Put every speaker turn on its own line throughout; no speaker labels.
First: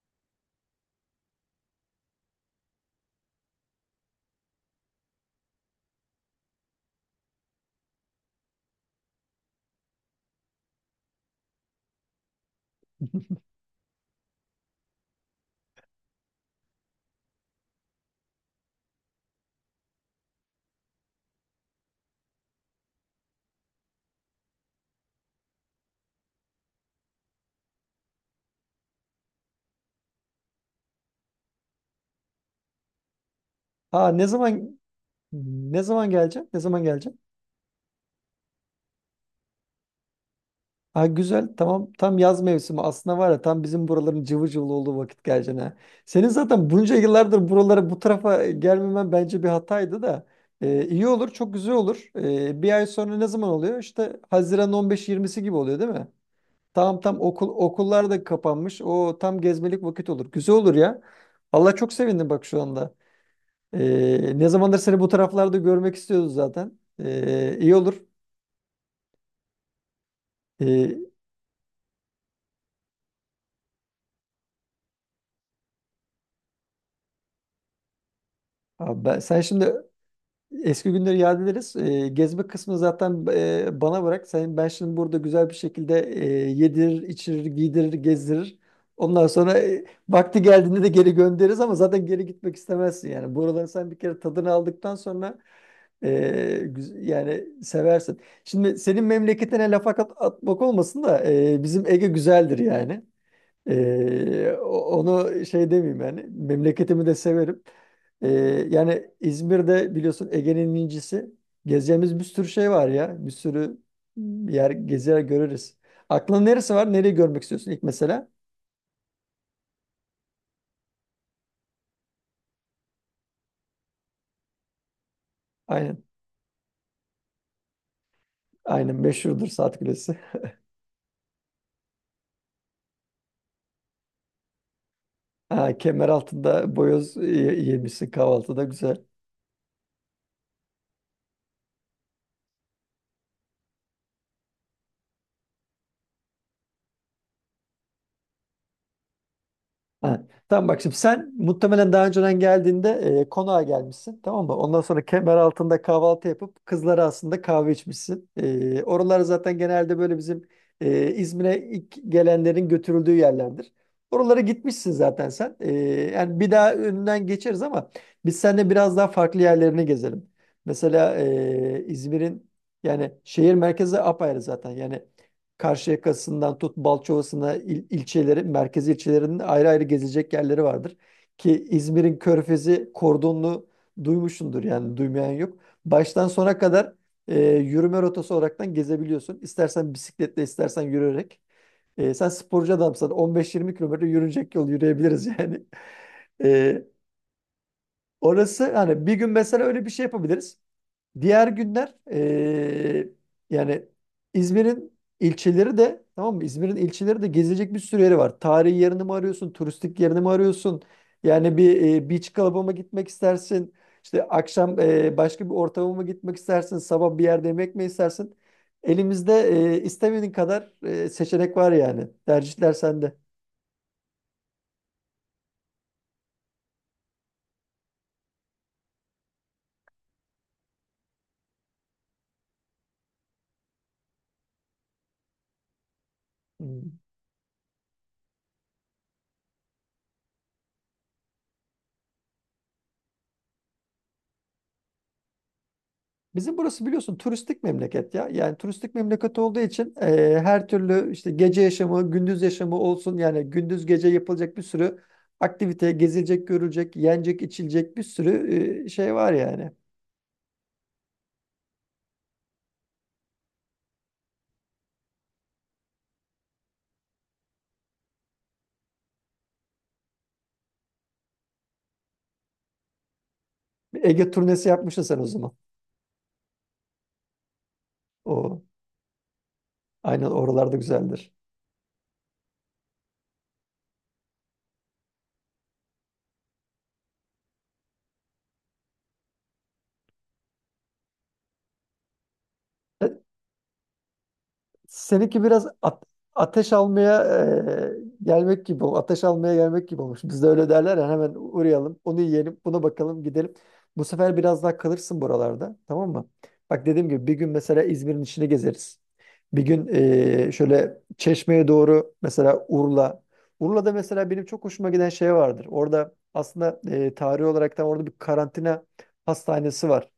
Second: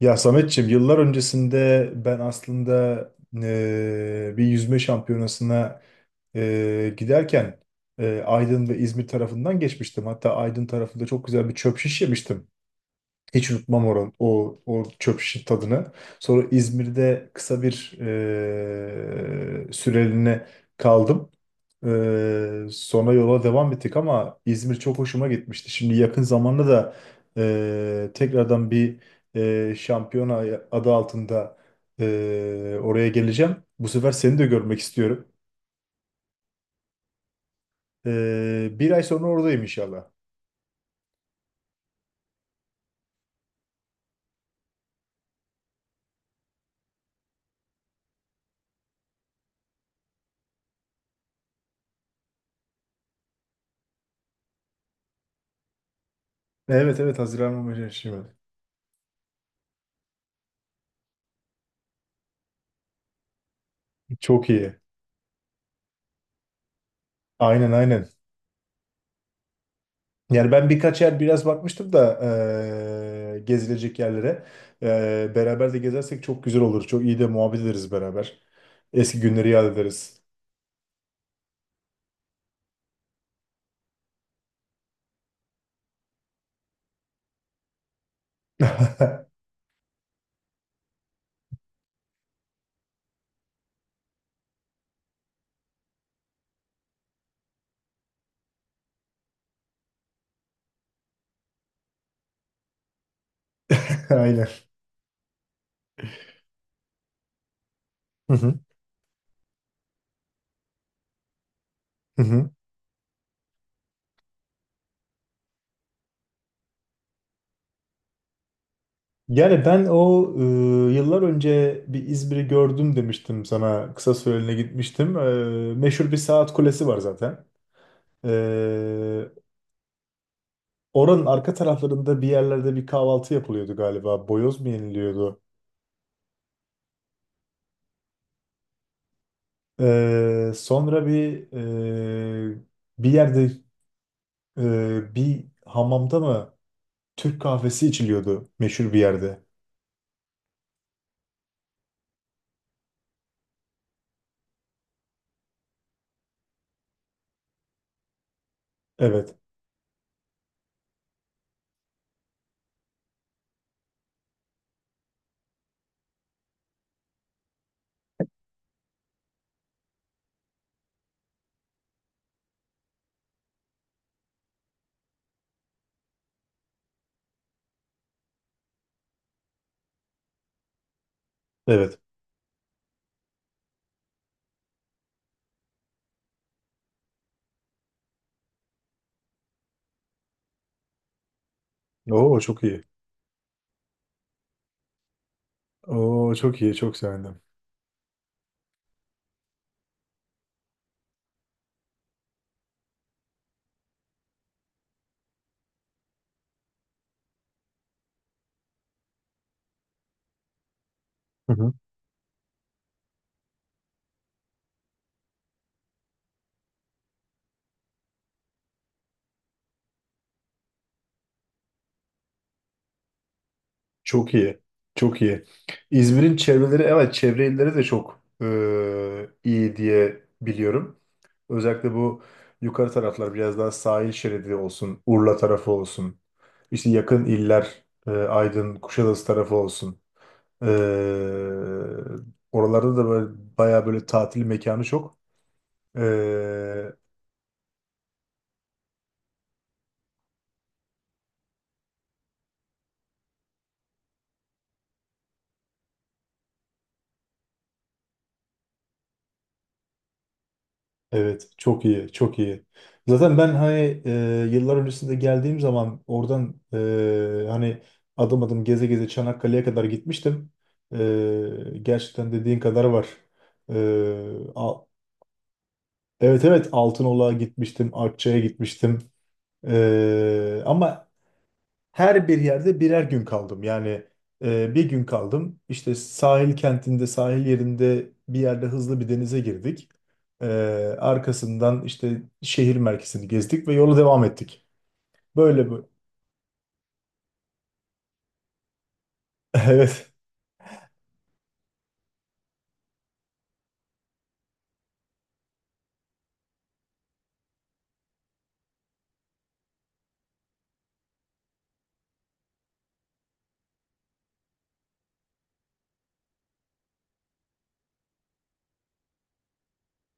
Ya Sametçiğim, yıllar öncesinde ben aslında bir yüzme şampiyonasına giderken Aydın ve İzmir tarafından geçmiştim. Hatta Aydın tarafında çok güzel bir çöp şiş yemiştim. Hiç unutmam o çöp şişin tadını. Sonra İzmir'de kısa bir süreliğine kaldım. Sonra yola devam ettik ama İzmir çok hoşuma gitmişti. Şimdi yakın zamanda da tekrardan bir şampiyona adı altında oraya geleceğim. Bu
Ha
sefer
ne
seni de görmek
zaman
istiyorum.
ne zaman geleceğim? Ne zaman geleceğim?
Bir ay sonra oradayım inşallah.
Ha güzel, tamam, tam yaz mevsimi aslında, var ya, tam bizim buraların cıvıl cıvıl olduğu vakit geleceksin ha. Senin zaten bunca yıllardır buralara, bu tarafa gelmemen bence bir hataydı da. İyi olur, çok güzel olur. Bir ay sonra ne zaman oluyor? İşte Haziran 15-20'si gibi oluyor değil mi? Tamam,
Evet, evet,
tam okul
Haziran başında
okullar da
şimdi.
kapanmış, o tam gezmelik vakit olur. Güzel olur ya. Allah, çok sevindim bak şu anda. Ne
Çok iyi.
zamandır seni bu taraflarda görmek istiyoruz zaten.
Aynen,
İyi olur.
aynen. Yani ben birkaç
Ee,
yer biraz bakmıştım da gezilecek yerlere. Beraber de gezersek çok güzel olur. Çok iyi de muhabbet ederiz beraber.
Abi ben,
Eski
sen
günleri yad
şimdi
ederiz.
eski günleri yad ederiz. Gezme kısmını zaten bana bırak. Sen, ben şimdi burada güzel bir şekilde yedirir, içirir, giydirir, gezdirir. Ondan sonra vakti geldiğinde de geri göndeririz, ama zaten geri gitmek istemezsin. Yani buraları sen bir kere tadını aldıktan sonra yani seversin. Şimdi senin memleketine atmak olmasın da, bizim Ege güzeldir yani.
Aynen.
Onu şey demeyeyim, yani memleketimi de severim. Ee,
Hı hı.
Yani İzmir'de, biliyorsun, Ege'nin incisi. Gezeceğimiz
Hı
bir sürü
hı.
şey var ya. Bir sürü yer gezer görürüz. Aklın neresi var? Nereyi görmek istiyorsun ilk mesela?
Yani ben o yıllar önce bir İzmir'i gördüm demiştim sana. Kısa süreliğine gitmiştim.
Aynen.
Meşhur bir saat kulesi var zaten.
Aynen
E,
meşhurdur saat kulesi.
Oranın arka taraflarında bir yerlerde bir kahvaltı yapılıyordu galiba. Boyoz mu yeniliyordu?
Ha, Kemeraltı'nda yemişsin kahvaltıda, güzel.
Sonra bir e, bir yerde bir hamamda mı Türk kahvesi içiliyordu meşhur bir yerde.
Ha, tamam, bak şimdi sen muhtemelen daha önceden geldiğinde konağa gelmişsin, tamam mı? Ondan sonra kemer altında kahvaltı yapıp kızlara aslında kahve içmişsin. E, oralar
Evet.
zaten genelde böyle bizim İzmir'e ilk gelenlerin götürüldüğü yerlerdir. Oralara gitmişsin zaten sen. Yani bir daha önünden geçeriz, ama biz seninle biraz daha farklı yerlerini gezelim. Mesela İzmir'in, yani şehir merkezi apayrı zaten yani. Karşıyaka'sından tut Balçova'sına ilçeleri, merkezi ilçelerinin ayrı ayrı gezecek yerleri vardır. Ki
Evet.
İzmir'in Körfezi kordonlu, duymuşsundur yani, duymayan yok. Baştan sona kadar yürüme rotası olaraktan gezebiliyorsun. İstersen bisikletle, istersen yürüyerek. Sen
Oo, çok
sporcu
iyi.
adamsan 15-20 kilometre yürünecek yol yürüyebiliriz yani.
Oo, çok iyi.
E,
Çok sevindim.
Orası, hani bir gün mesela öyle bir şey yapabiliriz. Diğer günler yani İzmir'in ilçeleri de, tamam mı? İzmir'in ilçeleri de gezilecek bir sürü yeri var. Tarihi yerini mi arıyorsun? Turistik yerini mi arıyorsun?
Hı
Yani
hı.
bir beach club'a mı gitmek istersin? İşte akşam başka bir ortama mı gitmek istersin? Sabah bir yerde yemek mi istersin? Elimizde istemediğin kadar seçenek var yani. Tercihler sende.
Çok iyi. Çok iyi. İzmir'in çevreleri, evet, çevre illeri de çok iyi diye biliyorum. Özellikle bu yukarı taraflar biraz daha sahil şeridi olsun, Urla tarafı olsun. İşte
Hmm.
yakın iller, Aydın, Kuşadası tarafı olsun. E, Oralarda da böyle, bayağı böyle tatil mekanı çok. E,
Bizim burası biliyorsun turistik memleket ya. Yani turistik memleket olduğu için her türlü işte gece yaşamı, gündüz yaşamı olsun. Yani gündüz gece yapılacak bir sürü aktivite, gezilecek, görülecek, yenecek, içilecek bir sürü şey var yani.
Evet, çok iyi, çok iyi. Zaten ben hani yıllar öncesinde geldiğim zaman oradan hani adım adım geze geze Çanakkale'ye kadar gitmiştim. Gerçekten dediğin kadar var. E,
Bir Ege turnesi
a-
yapmışsın sen o zaman.
evet, evet, Altınoluk'a gitmiştim, Akçay'a
O,
gitmiştim.
aynen oralarda
Ama
güzeldir.
her bir yerde birer gün kaldım. Yani bir gün kaldım. İşte sahil kentinde, sahil yerinde bir yerde hızlı bir denize girdik. E, Arkasından işte şehir merkezini gezdik ve yola devam ettik.
Seninki biraz
Böyle bu.
ateş almaya gelmek gibi olmuş. Ateş almaya gelmek gibi
Evet.
olmuş. Bizde öyle derler ya, hemen uğrayalım, onu yiyelim, buna bakalım, gidelim. Bu sefer biraz daha kalırsın buralarda, tamam mı? Bak, dediğim gibi bir gün mesela İzmir'in içini gezeriz. Bir gün şöyle Çeşme'ye doğru, mesela Urla. Urla'da mesela benim çok hoşuma giden şey vardır. Orada aslında tarihi olarak da orada bir karantina hastanesi var.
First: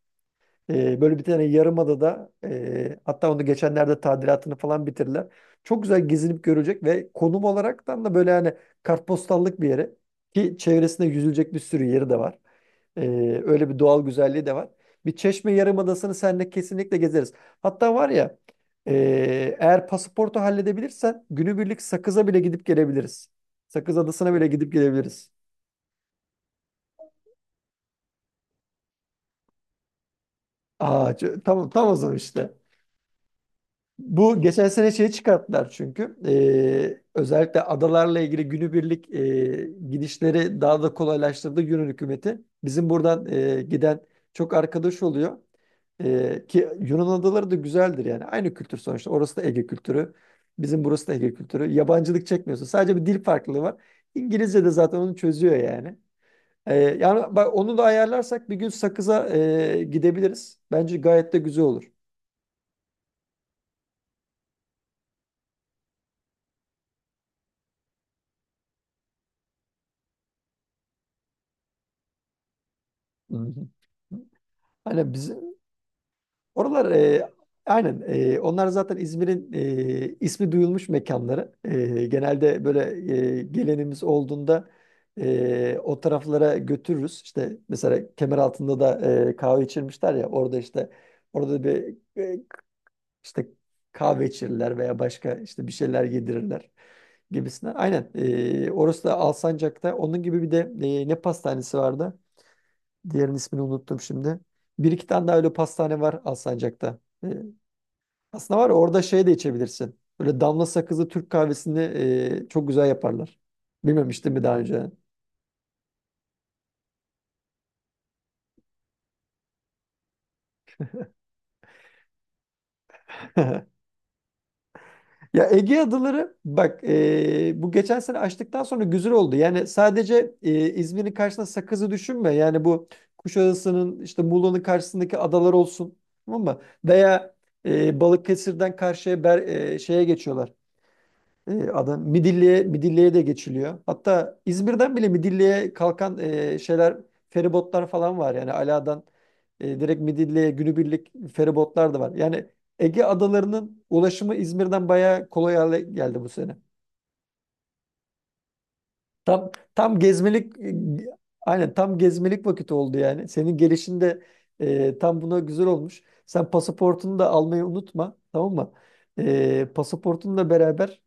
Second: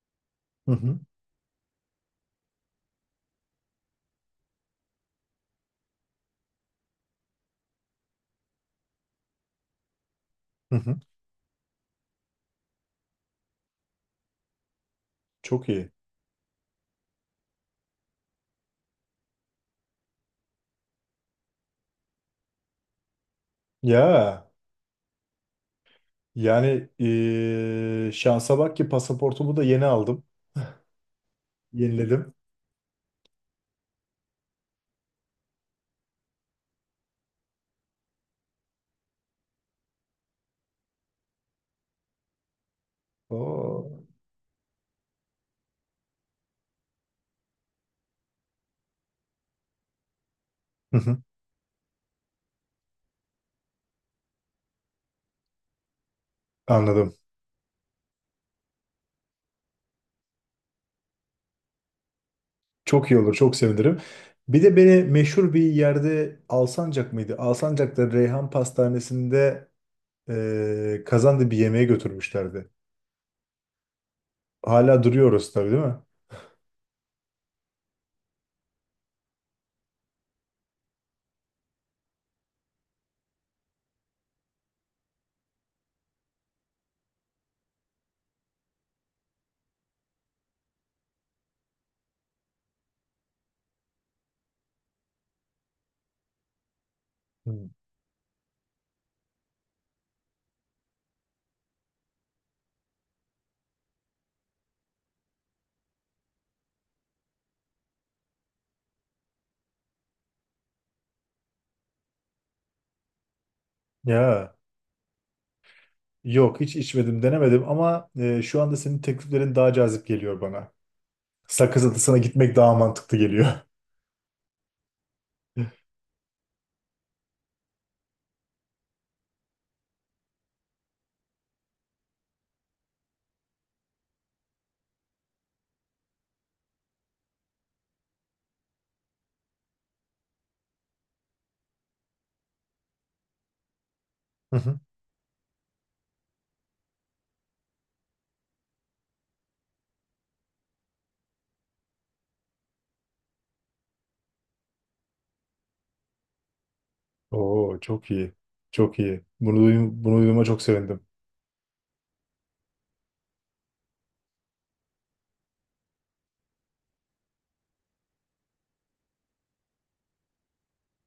Hı hı,
Böyle bir tane yarımadada, hatta onu geçenlerde tadilatını falan bitirdiler. Çok güzel, gezinip görülecek ve konum olaraktan da böyle, hani kartpostallık bir yere, ki
hı hı.
çevresinde yüzülecek bir sürü yeri de var. Öyle bir doğal güzelliği de var. Bir Çeşme
Çok iyi.
Yarımadası'nı seninle kesinlikle gezeriz. Hatta var ya, eğer pasaportu halledebilirsen günübirlik Sakız'a bile gidip gelebiliriz. Sakız Adası'na
Ya
bile gidip gelebiliriz.
yani şansa bak ki pasaportumu da yeni aldım.
Tamam, tam o zaman
Yeniledim.
işte. Bu geçen sene şeyi çıkarttılar çünkü. Özellikle adalarla ilgili günübirlik gidişleri daha da kolaylaştırdı Yunan hükümeti. Bizim buradan giden
Oo.
çok arkadaş oluyor. Ki Yunan adaları da güzeldir yani. Aynı kültür sonuçta. Orası da Ege kültürü. Bizim
Hı
burası da
hı,
Ege kültürü. Yabancılık çekmiyorsun. Sadece bir dil farklılığı var. İngilizce de zaten onu çözüyor yani.
anladım.
Yani bak, onu da ayarlarsak bir gün Sakız'a gidebiliriz. Bence gayet de güzel olur.
Çok iyi olur, çok sevinirim. Bir de beni meşhur bir yerde, Alsancak mıydı? Alsancak'ta Reyhan Pastanesi'nde kazandı bir yemeğe götürmüşlerdi.
Hı hı.
Hala
Hani biz,
duruyoruz tabii, değil mi?
oralar aynen, onlar zaten İzmir'in ismi duyulmuş mekanları. E, genelde böyle gelenimiz olduğunda o taraflara götürürüz. İşte mesela Kemeraltı'nda da kahve içirmişler ya orada, işte orada bir işte kahve içirirler veya başka işte bir şeyler yedirirler
Hmm.
gibisine. Aynen, orası da Alsancak'ta onun gibi bir de ne pastanesi vardı? Diğerinin ismini unuttum şimdi. Bir iki tane daha öyle pastane var Alsancak'ta. Aslında var ya, orada şey de içebilirsin. Böyle damla sakızlı Türk kahvesini çok güzel yaparlar. Bilmemiştim mi
Ya
daha önce?
yok, hiç içmedim, denemedim ama şu anda senin tekliflerin daha cazip geliyor bana. Sakız Adası'na gitmek daha mantıklı geliyor.
Ya Ege adaları bak, bu geçen sene açtıktan sonra güzel oldu. Yani sadece İzmir'in karşısına Sakız'ı düşünme. Yani bu Kuşadası'nın, işte Muğla'nın karşısındaki adalar olsun. Tamam mı? Veya Balıkesir'den karşıya şeye geçiyorlar. E, adam Midilli'ye de geçiliyor. Hatta
Hı hı.
İzmir'den bile Midilli'ye kalkan şeyler, feribotlar falan var. Yani Ala'dan direkt Midilli'ye günübirlik feribotlar da var. Yani Ege adalarının ulaşımı İzmir'den bayağı kolay hale geldi bu sene.
Oo, çok iyi. Çok iyi.
Tam
Bunu, duy-
tam
bunu duyduğuma
gezmelik
çok sevindim.
aynen, tam gezmelik vakit oldu yani. Senin gelişin de tam buna güzel olmuş. Sen pasaportunu da almayı unutma, tamam mı? Pasaportunla beraber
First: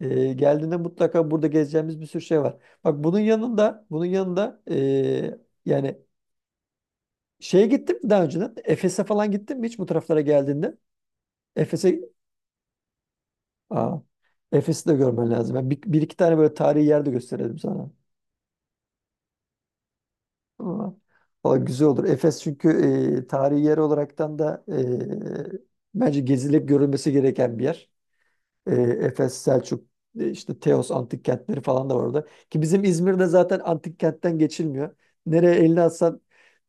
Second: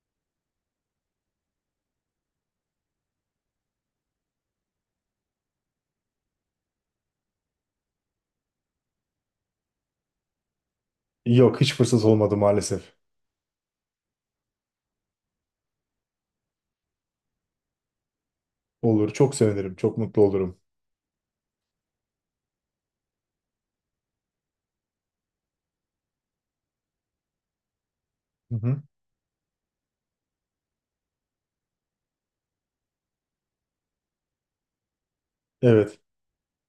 geldiğinde mutlaka burada gezeceğimiz bir sürü şey var. Bak, bunun yanında bunun yanında yani şeye gittin mi daha önceden? Efes'e falan gittin mi hiç bu taraflara geldiğinde?
Yok, hiç
Efes'e,
fırsat olmadı maalesef.
aa, Efes'i de görmen lazım. Ben bir, bir iki tane böyle tarihi yer de gösterelim sana.
Olur, çok sevinirim. Çok mutlu olurum.
Ama valla güzel olur. Efes çünkü tarihi yer olaraktan da bence gezilip görülmesi gereken bir yer.
Hı
E,
hı.
Efes, Selçuk, işte Teos antik kentleri falan da var orada. Ki bizim İzmir'de zaten antik kentten geçilmiyor. Nereye elini
Evet.
atsan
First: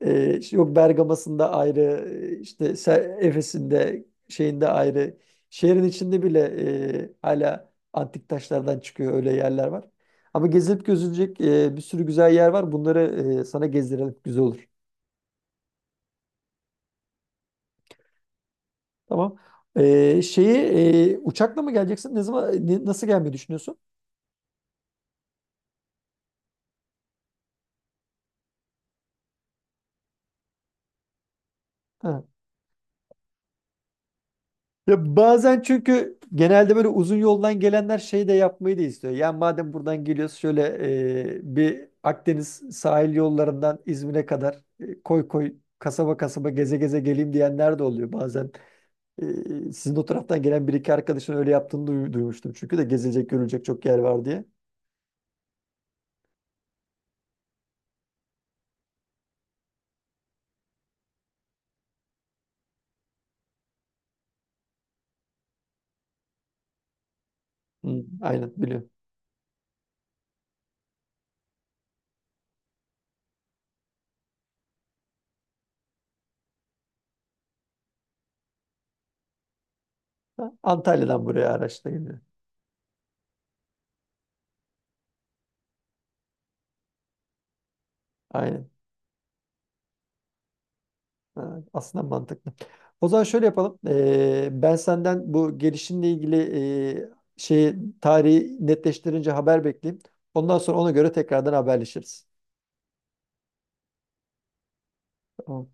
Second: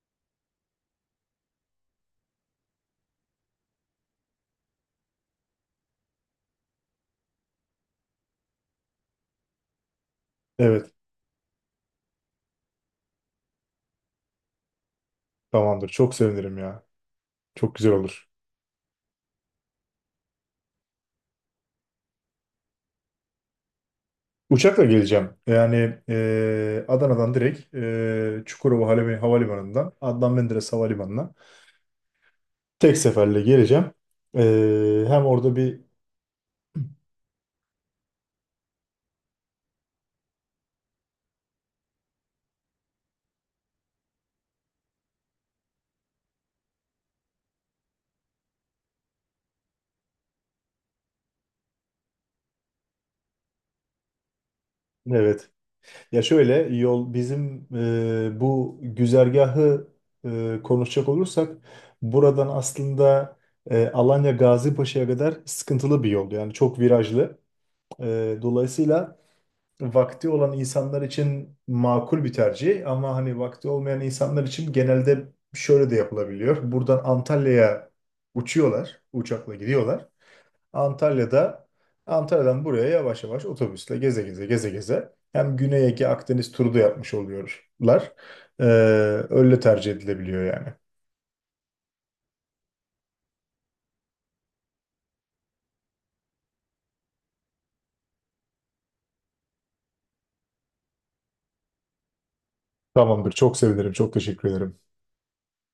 işte yok Bergama'sında ayrı, Efes'inde, şeyinde ayrı. Şehrin içinde bile hala antik taşlardan çıkıyor, öyle yerler var. Ama gezilip
Evet.
gözülecek bir sürü güzel yer var. Bunları sana gezdirelim. Güzel olur.
Tamamdır. Çok sevinirim ya. Çok güzel olur.
Tamam. Şeyi, uçakla mı geleceksin? Ne zaman nasıl gelmeyi düşünüyorsun?
Uçakla geleceğim. Yani Adana'dan direkt Çukurova Havalimanı'ndan Adnan Menderes Havalimanı'na
Ha.
tek seferle geleceğim. E,
Ya
Hem orada
bazen
bir...
çünkü genelde böyle uzun yoldan gelenler şey de yapmayı da istiyor. Yani madem buradan geliyoruz, şöyle bir Akdeniz sahil yollarından İzmir'e kadar koy koy, kasaba kasaba geze geze geleyim diyenler de oluyor. Bazen sizin o taraftan gelen bir iki arkadaşın öyle yaptığını duymuştum. Çünkü de gezilecek görülecek çok yer var diye.
Evet. Ya, şöyle yol bizim bu güzergahı konuşacak olursak buradan aslında Alanya Gazipaşa'ya kadar sıkıntılı bir yol. Yani çok virajlı.
Hı, aynen biliyorum.
Dolayısıyla vakti olan insanlar için makul bir tercih ama hani vakti olmayan insanlar için genelde şöyle de yapılabiliyor. Buradan Antalya'ya uçuyorlar, uçakla gidiyorlar.
Ha, Antalya'dan buraya
Antalya'da
araçla geliyor.
Antalya'dan buraya yavaş yavaş otobüsle geze geze geze geze hem Güney Ege Akdeniz turu da yapmış oluyorlar. Ee,
Aynen.
Öyle tercih edilebiliyor yani.
Ha, aslında mantıklı. O zaman şöyle yapalım. Ben senden bu gelişinle ilgili e, şeyi, tarihi netleştirince haber bekleyeyim. Ondan sonra ona göre tekrardan haberleşiriz.
Tamamdır. Çok sevinirim. Çok teşekkür ederim.
Tamam.